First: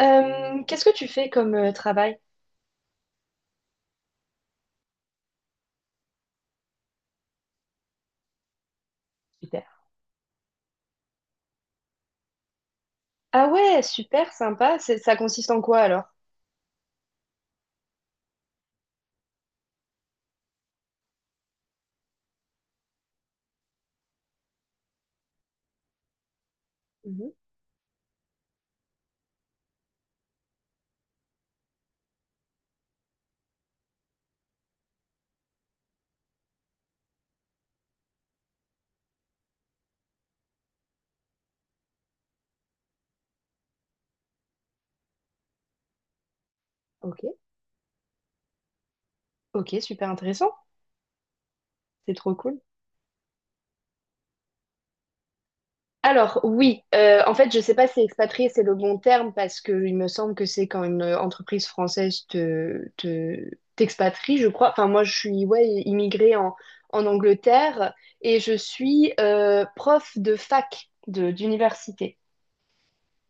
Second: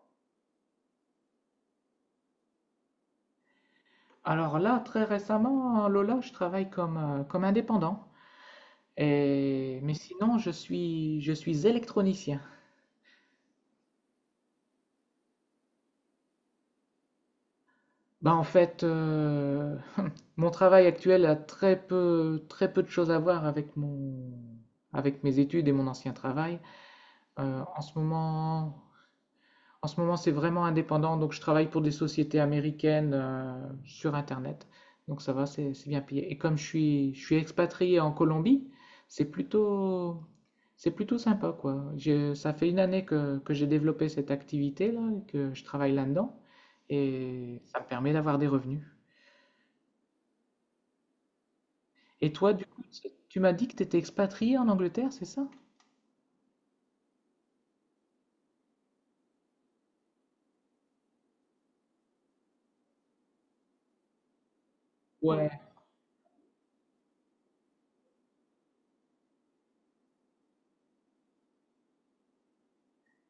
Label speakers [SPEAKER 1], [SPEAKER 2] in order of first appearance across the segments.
[SPEAKER 1] Qu'est-ce que tu fais comme travail?
[SPEAKER 2] Alors là, très récemment, hein, Lola, je travaille comme, comme indépendant.
[SPEAKER 1] Super.
[SPEAKER 2] Et... Mais sinon, je suis électronicien.
[SPEAKER 1] Ah ouais, super sympa. C'est- Ça consiste en quoi alors?
[SPEAKER 2] Bah, en fait, euh, mon travail actuel a très peu de choses à voir avec mon, avec mes études et mon ancien travail.
[SPEAKER 1] Mhm,
[SPEAKER 2] Euh, en ce moment, En ce moment, c'est vraiment indépendant, donc je travaille pour des sociétés américaines sur Internet. Donc ça va, c'est bien payé. Et comme je suis expatrié en Colombie, c'est plutôt, c'est plutôt sympa, quoi. Ça fait une année que j'ai développé cette activité-là, et que je travaille là-dedans,
[SPEAKER 1] ok.
[SPEAKER 2] et ça me permet d'avoir des revenus.
[SPEAKER 1] Ok, super intéressant. C'est
[SPEAKER 2] Et
[SPEAKER 1] trop
[SPEAKER 2] toi,
[SPEAKER 1] cool.
[SPEAKER 2] du coup, tu m'as dit que tu étais expatrié en Angleterre, c'est ça?
[SPEAKER 1] Alors oui, en fait, je sais pas si expatrié c'est le bon terme parce que il me semble que c'est quand une entreprise française t'expatrie, je crois. Enfin, moi, je suis
[SPEAKER 2] Ouais.
[SPEAKER 1] ouais, immigrée en, en Angleterre et je suis prof de fac d'université.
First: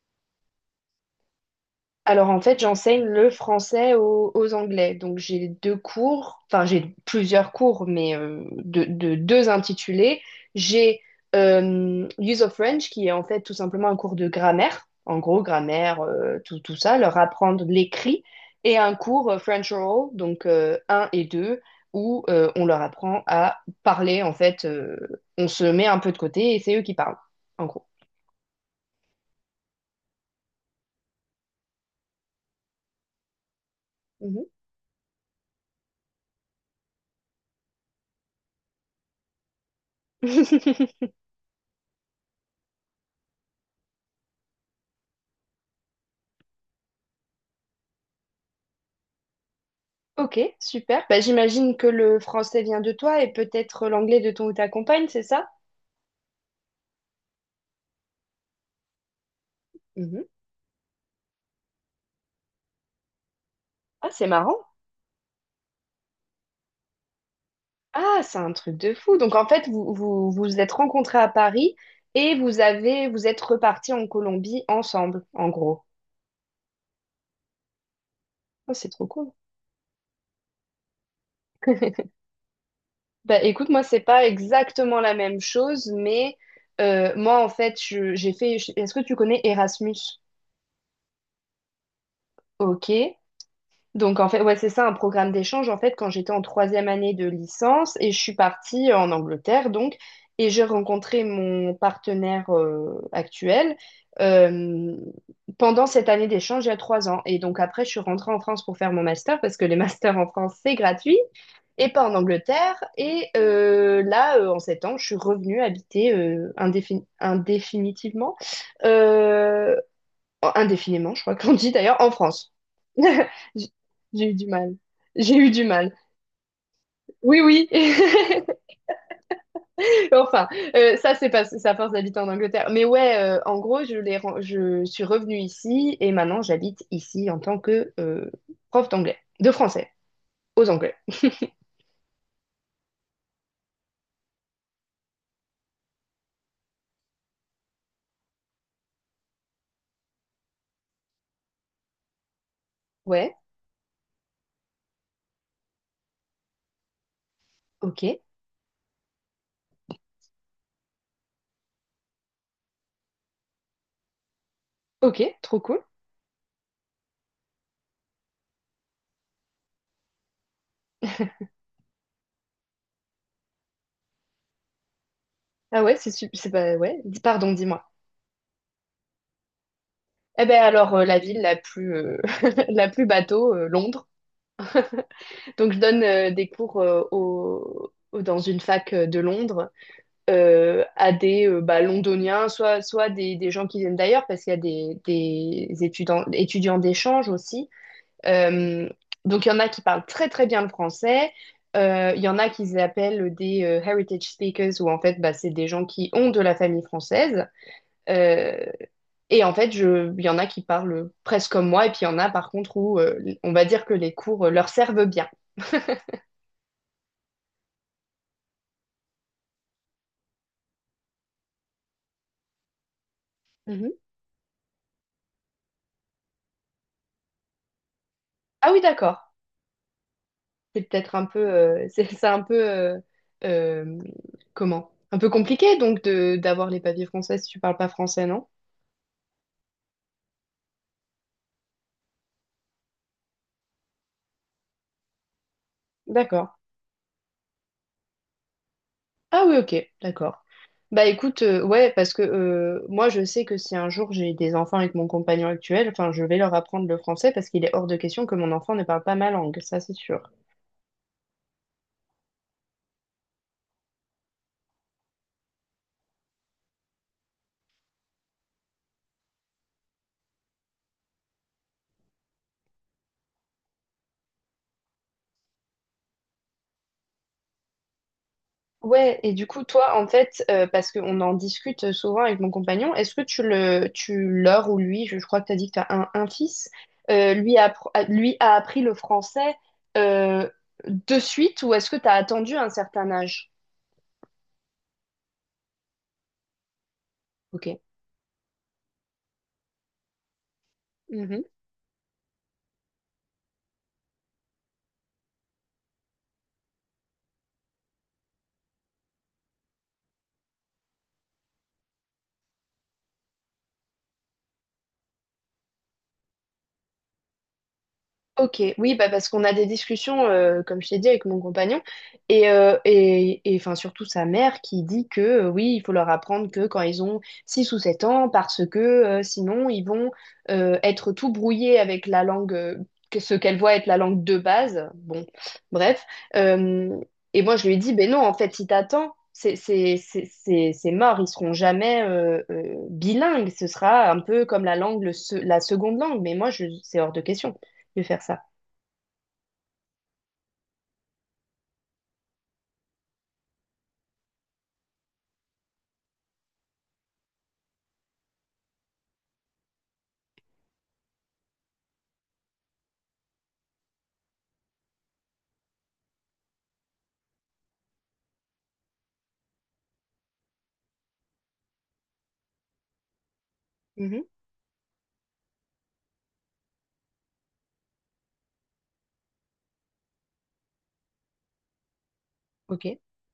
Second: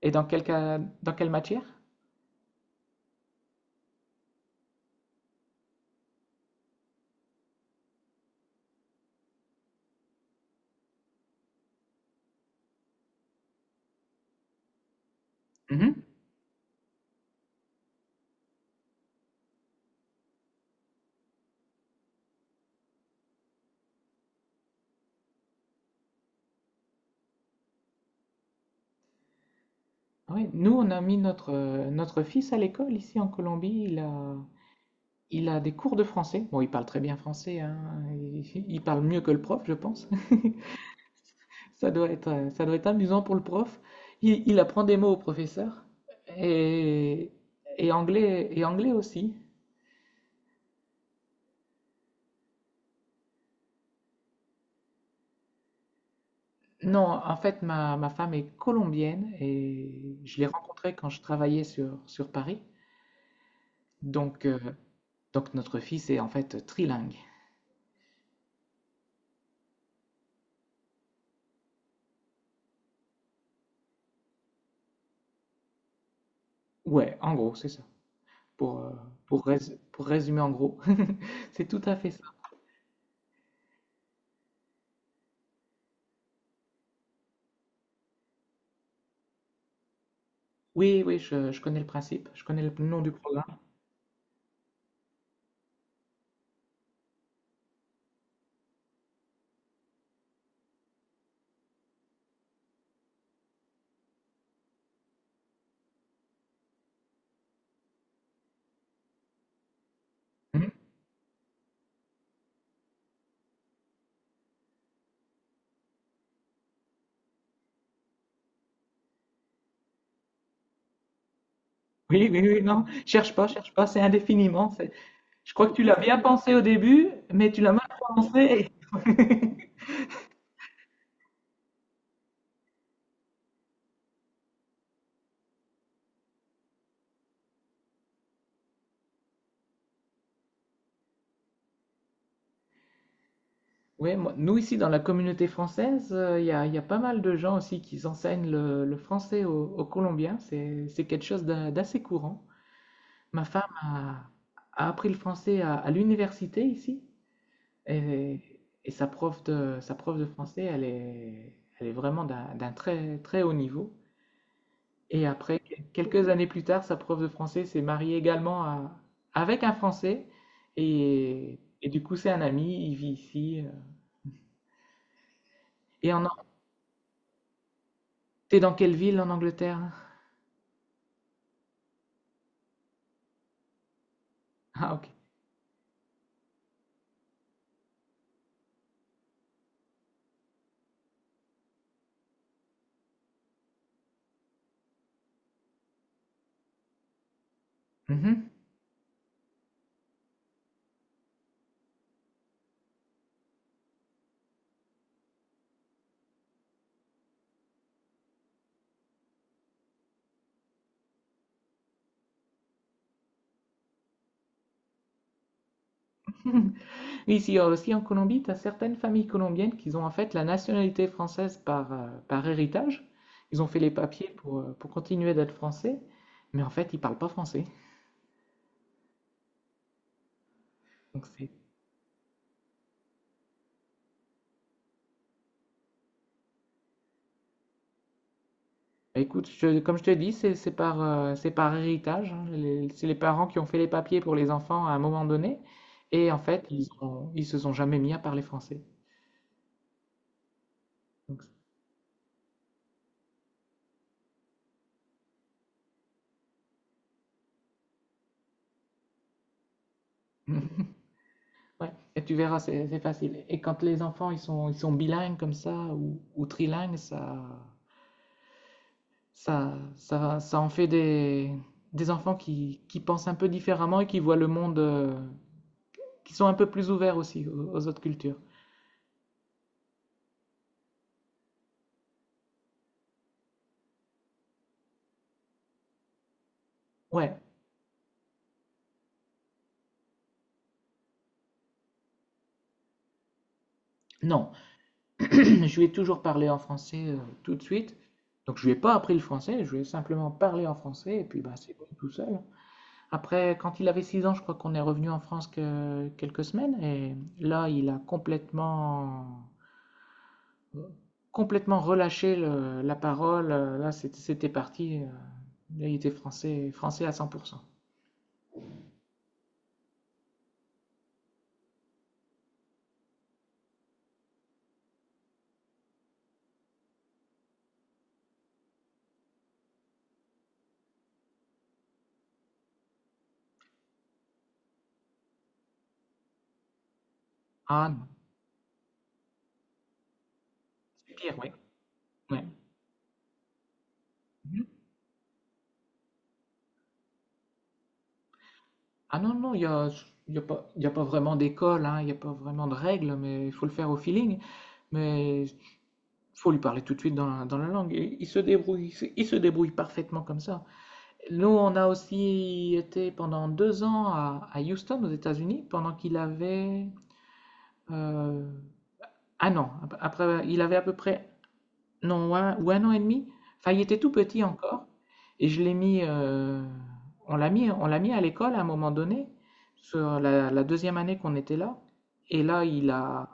[SPEAKER 2] Et dans quel cas, dans quelle matière?
[SPEAKER 1] Alors en fait, j'enseigne le français aux Anglais. Donc j'ai deux cours, enfin j'ai plusieurs cours, mais deux intitulés. J'ai Use of French, qui est en fait tout simplement un cours de grammaire, en gros grammaire, tout ça, leur apprendre l'écrit, et un cours French Oral, donc un et 2, où on leur apprend à parler. En fait, on se met un peu de côté et c'est eux qui parlent, en gros.
[SPEAKER 2] Oui, nous, on a mis notre, notre fils à l'école ici en Colombie.
[SPEAKER 1] Mhm.
[SPEAKER 2] Il a des cours de français. Bon, il parle très bien français, hein. Il parle mieux que le prof, je pense. Ça doit être amusant pour le prof. Il apprend des mots au professeur et, et anglais aussi.
[SPEAKER 1] Ok, super. Bah, j'imagine que le français vient de toi et peut-être l'anglais de ton ou ta compagne, c'est ça?
[SPEAKER 2] Non, en fait, ma femme est colombienne et
[SPEAKER 1] Mhm.
[SPEAKER 2] je l'ai rencontrée quand je travaillais sur Paris.
[SPEAKER 1] Ah, c'est
[SPEAKER 2] Donc,
[SPEAKER 1] marrant.
[SPEAKER 2] euh, donc, notre fils est en fait trilingue.
[SPEAKER 1] Ah, c'est un truc de fou. Donc en fait, vous êtes rencontrés à Paris et vous êtes repartis en Colombie ensemble, en gros.
[SPEAKER 2] Ouais, en gros, c'est ça.
[SPEAKER 1] Ah,
[SPEAKER 2] pour, euh,
[SPEAKER 1] c'est trop cool.
[SPEAKER 2] pour pour résumer en gros. C'est tout à fait ça.
[SPEAKER 1] Bah, écoute, moi, c'est pas exactement la même chose, mais moi, en fait, Est-ce que tu connais Erasmus?
[SPEAKER 2] Oui, oui, je connais le principe, je connais le nom du
[SPEAKER 1] Ok.
[SPEAKER 2] programme.
[SPEAKER 1] Donc, en fait, ouais, c'est ça, un programme d'échange, en fait, quand j'étais en troisième année de licence et je suis partie en Angleterre, donc, et j'ai rencontré mon partenaire actuel euh, pendant cette année d'échange il y a trois ans. Et donc, après, je suis rentrée en France pour faire mon master parce que les masters en France,
[SPEAKER 2] Hmm.
[SPEAKER 1] c'est gratuit et pas en Angleterre. Et en sept ans, je suis revenue habiter indéfinitivement euh, indéfiniment, je crois qu'on dit d'ailleurs, en
[SPEAKER 2] Oui, oui,
[SPEAKER 1] France.
[SPEAKER 2] oui, non,
[SPEAKER 1] J'ai
[SPEAKER 2] cherche pas, c'est
[SPEAKER 1] j'ai eu du
[SPEAKER 2] indéfiniment.
[SPEAKER 1] mal.
[SPEAKER 2] c'est-
[SPEAKER 1] J'ai eu
[SPEAKER 2] Je
[SPEAKER 1] du
[SPEAKER 2] crois que tu
[SPEAKER 1] mal.
[SPEAKER 2] l'as bien pensé au début,
[SPEAKER 1] Oui,
[SPEAKER 2] mais tu
[SPEAKER 1] oui.
[SPEAKER 2] l'as mal prononcé.
[SPEAKER 1] Enfin, ça, c'est parce que c'est à force d'habiter en Angleterre. Mais ouais, en gros, je suis revenue ici et maintenant j'habite ici en tant que prof d'anglais, de français, aux Anglais.
[SPEAKER 2] Oui, nous ici dans la communauté française, il y a pas mal de gens aussi qui enseignent le français aux Colombiens. C'est quelque chose d'assez courant.
[SPEAKER 1] Ouais,
[SPEAKER 2] Ma femme a, a appris le français à l'université ici.
[SPEAKER 1] ok,
[SPEAKER 2] Et, et sa prof de français, elle est vraiment d'un très, très haut niveau.
[SPEAKER 1] ok,
[SPEAKER 2] Et
[SPEAKER 1] trop
[SPEAKER 2] après,
[SPEAKER 1] cool.
[SPEAKER 2] quelques années plus tard, sa prof de français s'est mariée également avec un Français. Et du coup, c'est un ami, il vit ici.
[SPEAKER 1] Ah ouais, c'est
[SPEAKER 2] Et
[SPEAKER 1] su- c'est pas ouais. dis- Pardon, dis-moi.
[SPEAKER 2] t'es dans quelle ville en Angleterre?
[SPEAKER 1] Eh ben alors, la ville la plus la plus bateau, Londres.
[SPEAKER 2] Ah, ok.
[SPEAKER 1] Donc, je donne des cours dans une fac de Londres à des bah, londoniens, soit, soit des gens qui viennent d'ailleurs, parce qu'il y a des étudiants, étudiants d'échange aussi.
[SPEAKER 2] Mhm.
[SPEAKER 1] Euh, donc, il y en a qui parlent très, très bien le français. Il y en a qui s'appellent des heritage speakers, où en fait, bah, c'est des gens qui ont de la famille française. Euh, et en fait, il y en a qui parlent presque comme moi, et puis il y en a par contre où on va dire que les cours leur servent bien.
[SPEAKER 2] Oui, ici aussi en Colombie, tu as certaines familles colombiennes qui ont en fait la nationalité française par, par héritage. Ils ont fait les papiers pour continuer d'être français, mais en fait, ils parlent pas français.
[SPEAKER 1] Ah oui, d'accord. C'est peut-être un
[SPEAKER 2] Donc
[SPEAKER 1] peu,
[SPEAKER 2] c'est-
[SPEAKER 1] c'est c'est un peu, euh, comment? Un peu compliqué donc de d'avoir les papiers français si tu parles pas français, non?
[SPEAKER 2] Bah, écoute, comme je te dis, c'est par, c'est par héritage, hein. C'est les parents qui ont fait les papiers pour les enfants à un moment donné. Et en
[SPEAKER 1] D'accord.
[SPEAKER 2] fait, ils se sont jamais mis à parler français.
[SPEAKER 1] Ah oui, ok, d'accord. Bah écoute,
[SPEAKER 2] Donc,
[SPEAKER 1] ouais, parce que moi je sais que si un jour j'ai des enfants avec mon compagnon actuel, enfin je vais leur apprendre le français parce qu'il est hors de question que mon enfant ne parle pas ma langue, ça c'est sûr.
[SPEAKER 2] ouais. Et tu verras, c'est facile. Et quand les enfants ils sont bilingues comme ça ou trilingues, ça en fait des enfants qui pensent un peu différemment et qui voient le monde, qui sont un peu plus ouverts aussi aux aux autres cultures.
[SPEAKER 1] Ouais, et du coup, toi, en fait, parce qu'on en discute souvent avec mon compagnon, est-ce que tu le, tu leur ou lui, je crois que tu as dit que tu as un fils,
[SPEAKER 2] Ouais,
[SPEAKER 1] lui a, lui a appris le français euh, de suite ou est-ce que tu as attendu un certain âge?
[SPEAKER 2] non, je lui ai toujours parlé en français tout de
[SPEAKER 1] Ok.
[SPEAKER 2] suite. Donc je lui ai pas appris le français, je lui ai simplement parlé en français et puis bah, c'est bon tout seul. Après, quand il avait 6 ans, je crois qu'on est revenu en France que quelques semaines et là il a complètement relâché la parole. Là c'était parti, là il était français, français à 100%.
[SPEAKER 1] Ok, oui, bah parce qu'on a des discussions, comme je t'ai dit, avec mon compagnon, enfin surtout sa mère qui dit que oui, il faut leur apprendre que quand ils ont 6 ou 7 ans, parce que sinon ils vont être tout brouillés avec la langue, que- ce qu'elle voit être la langue de base. Bon, bref. Euh, et moi je lui ai
[SPEAKER 2] Ah
[SPEAKER 1] dit,
[SPEAKER 2] non,
[SPEAKER 1] ben non, en fait, si t'attends, c'est
[SPEAKER 2] c'est
[SPEAKER 1] mort, ils
[SPEAKER 2] pire,
[SPEAKER 1] seront
[SPEAKER 2] oui.
[SPEAKER 1] jamais
[SPEAKER 2] Ouais.
[SPEAKER 1] bilingues, ce sera un peu comme la langue, la seconde langue, mais moi je, c'est hors de question de faire ça.
[SPEAKER 2] Ah non, non, il y a pas vraiment d'école, hein, il n'y a pas vraiment de règles, mais il faut le faire au feeling. Mais il faut lui parler tout de suite dans dans la langue. Et il se débrouille, il se débrouille parfaitement comme ça. Nous, on a aussi été pendant 2 ans à Houston, aux États-Unis, pendant qu'il avait euh, 1 an. Après, il avait à peu près non, ou un, ou 1 an et demi. Enfin, il était tout
[SPEAKER 1] Mhm.
[SPEAKER 2] petit encore. Et je l'ai mis, on l'a mis à l'école à un moment donné, sur la deuxième année qu'on était là. Et là,
[SPEAKER 1] Ok.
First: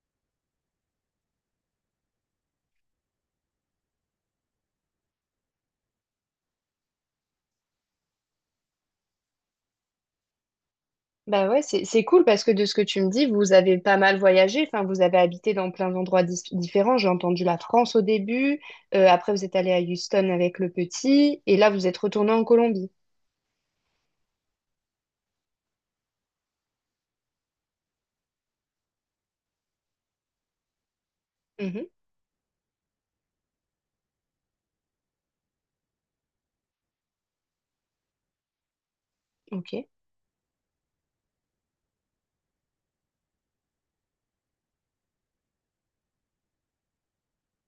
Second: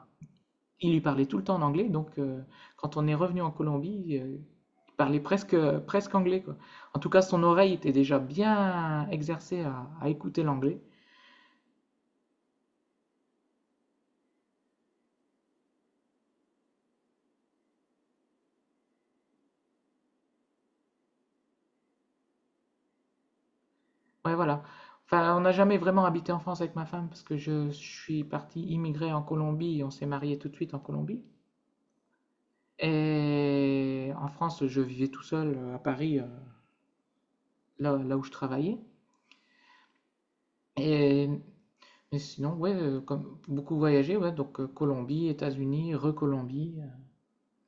[SPEAKER 2] il lui parlait tout le temps en anglais. Donc, quand on est revenu en Colombie, il parlait presque, presque anglais, quoi. En tout cas, son oreille était déjà bien exercée à écouter l'anglais.
[SPEAKER 1] Bah ouais, c'est cool parce que de ce que tu me dis, vous avez pas mal voyagé, enfin vous avez habité dans plein d'endroits différents. J'ai entendu la France au début, après vous êtes allé à Houston avec le petit, et là vous êtes retourné en Colombie.
[SPEAKER 2] Ouais, voilà. Enfin, on n'a jamais vraiment habité en France avec ma femme parce que je suis parti immigrer en Colombie et on s'est marié tout de suite en Colombie.
[SPEAKER 1] Mhm,
[SPEAKER 2] Et en France, je vivais tout seul à Paris, là où je travaillais.
[SPEAKER 1] ok,
[SPEAKER 2] Et, mais sinon, ouais, comme beaucoup voyagé, ouais, donc Colombie, États-Unis, re-Colombie.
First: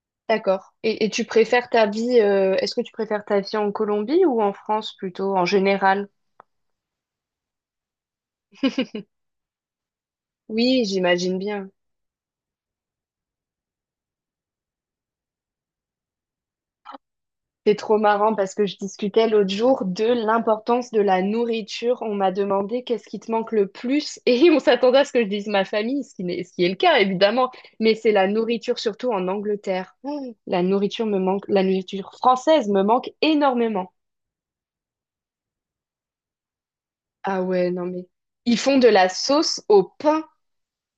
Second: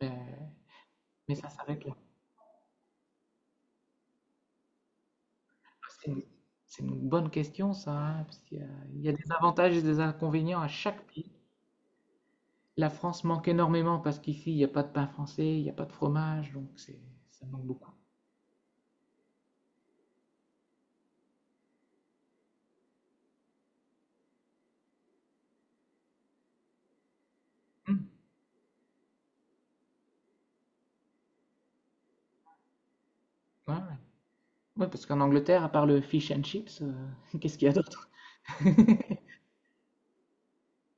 [SPEAKER 2] mais,
[SPEAKER 1] d'accord. Et tu
[SPEAKER 2] mais ça
[SPEAKER 1] préfères
[SPEAKER 2] s'arrête
[SPEAKER 1] ta
[SPEAKER 2] là.
[SPEAKER 1] vie, est-ce que tu préfères ta vie en Colombie ou en France plutôt, en général?
[SPEAKER 2] C'est une, c'est une bonne question, ça, hein, parce qu'il y a des avantages et des inconvénients à
[SPEAKER 1] Oui,
[SPEAKER 2] chaque pays.
[SPEAKER 1] j'imagine bien.
[SPEAKER 2] La France manque énormément parce qu'ici, il n'y a pas de pain français, il n'y a pas de fromage, donc c'est, ça manque
[SPEAKER 1] C'est
[SPEAKER 2] beaucoup.
[SPEAKER 1] trop marrant parce que je discutais l'autre jour de l'importance de la nourriture. On m'a demandé qu'est-ce qui te manque le plus et on s'attendait à ce que je dise ma famille, ce qui n'est- ce qui est le cas évidemment, mais
[SPEAKER 2] Hum,
[SPEAKER 1] c'est la nourriture surtout en Angleterre. Mmh. La nourriture me manque, la nourriture française me manque
[SPEAKER 2] ouais, ouais.
[SPEAKER 1] énormément.
[SPEAKER 2] Ouais, parce qu'en Angleterre, à part le fish and chips,
[SPEAKER 1] Ah
[SPEAKER 2] qu'est-ce qu'il y
[SPEAKER 1] ouais,
[SPEAKER 2] a
[SPEAKER 1] non mais
[SPEAKER 2] d'autre?
[SPEAKER 1] ils font de la sauce au pain,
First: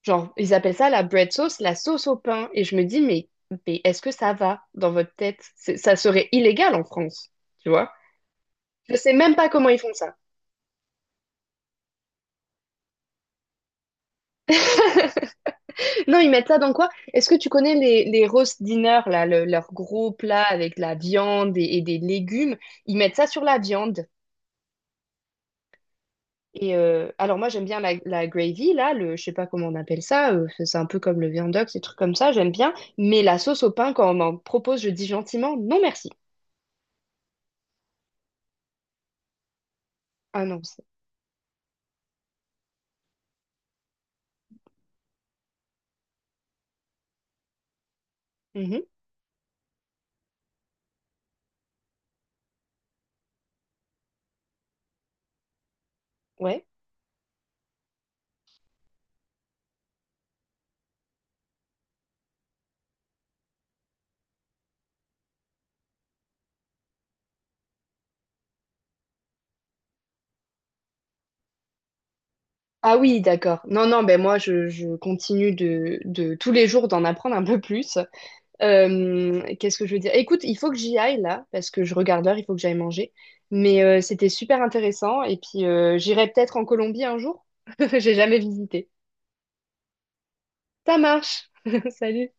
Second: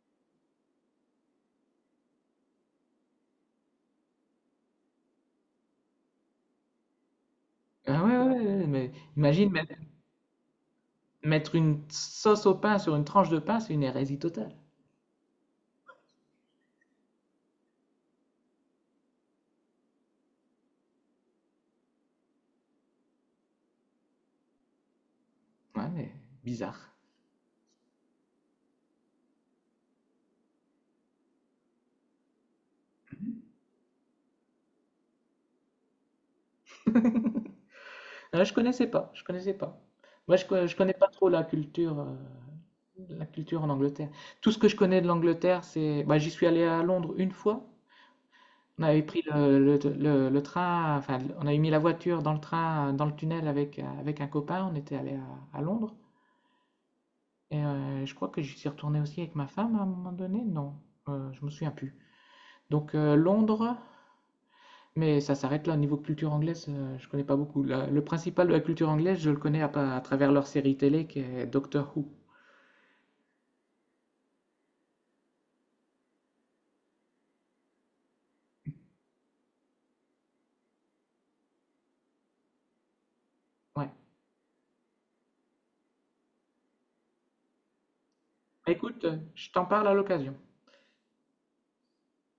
[SPEAKER 1] genre ils appellent ça la bread sauce, la sauce au pain et je me dis mais est-ce que ça va dans votre tête? C'est- Ça serait illégal en France, tu vois?
[SPEAKER 2] Ah ouais, ouais, ouais, ouais, mais
[SPEAKER 1] Je sais même pas
[SPEAKER 2] imagine
[SPEAKER 1] comment ils font ça.
[SPEAKER 2] mettre une sauce au pain sur une tranche de pain, c'est une hérésie totale.
[SPEAKER 1] Non, ils mettent ça dans quoi? Est-ce que tu connais les roast dinner, là, leur gros plat avec la viande et des légumes? Ils mettent ça sur la viande.
[SPEAKER 2] Ouais, mais
[SPEAKER 1] Et
[SPEAKER 2] bizarre.
[SPEAKER 1] alors moi j'aime bien la, la gravy, là, le, je sais pas comment on appelle ça, c'est c'est un peu comme le viandox, ces trucs comme ça, j'aime bien. Mais la sauce au pain, quand on m'en propose, je dis gentiment non merci.
[SPEAKER 2] Ah, je connaissais pas, je connaissais pas. Moi,
[SPEAKER 1] Ah non,
[SPEAKER 2] je
[SPEAKER 1] c'est...
[SPEAKER 2] connais pas trop la culture en Angleterre. Tout ce que je connais de l'Angleterre, c'est, bah, j'y suis allé à Londres une fois.
[SPEAKER 1] Mhm,
[SPEAKER 2] On avait pris le train, enfin, on avait mis la voiture dans le train, dans le tunnel avec, avec un copain. On était allé à Londres.
[SPEAKER 1] ouais.
[SPEAKER 2] Et je crois que j'y suis retourné aussi avec ma femme à un moment donné. Non, je me souviens plus. Donc Londres, mais ça s'arrête là. Au niveau culture anglaise, je connais pas beaucoup. Le principal de la culture anglaise, je le connais à, à travers leur série télé qui est Doctor Who.
[SPEAKER 1] Ah oui, d'accord. Non, non, ben moi je continue de tous les jours d'en apprendre un peu plus. Qu'est-ce que je veux dire? Écoute, il faut que j'y aille là, parce que je regarde l'heure, il faut que j'aille manger. Mais
[SPEAKER 2] Ouais.
[SPEAKER 1] c'était super intéressant. Et puis, j'irai peut-être en Colombie un jour. J'ai jamais visité.
[SPEAKER 2] Écoute, je t'en parle à l'occasion.
[SPEAKER 1] Ça marche. Salut.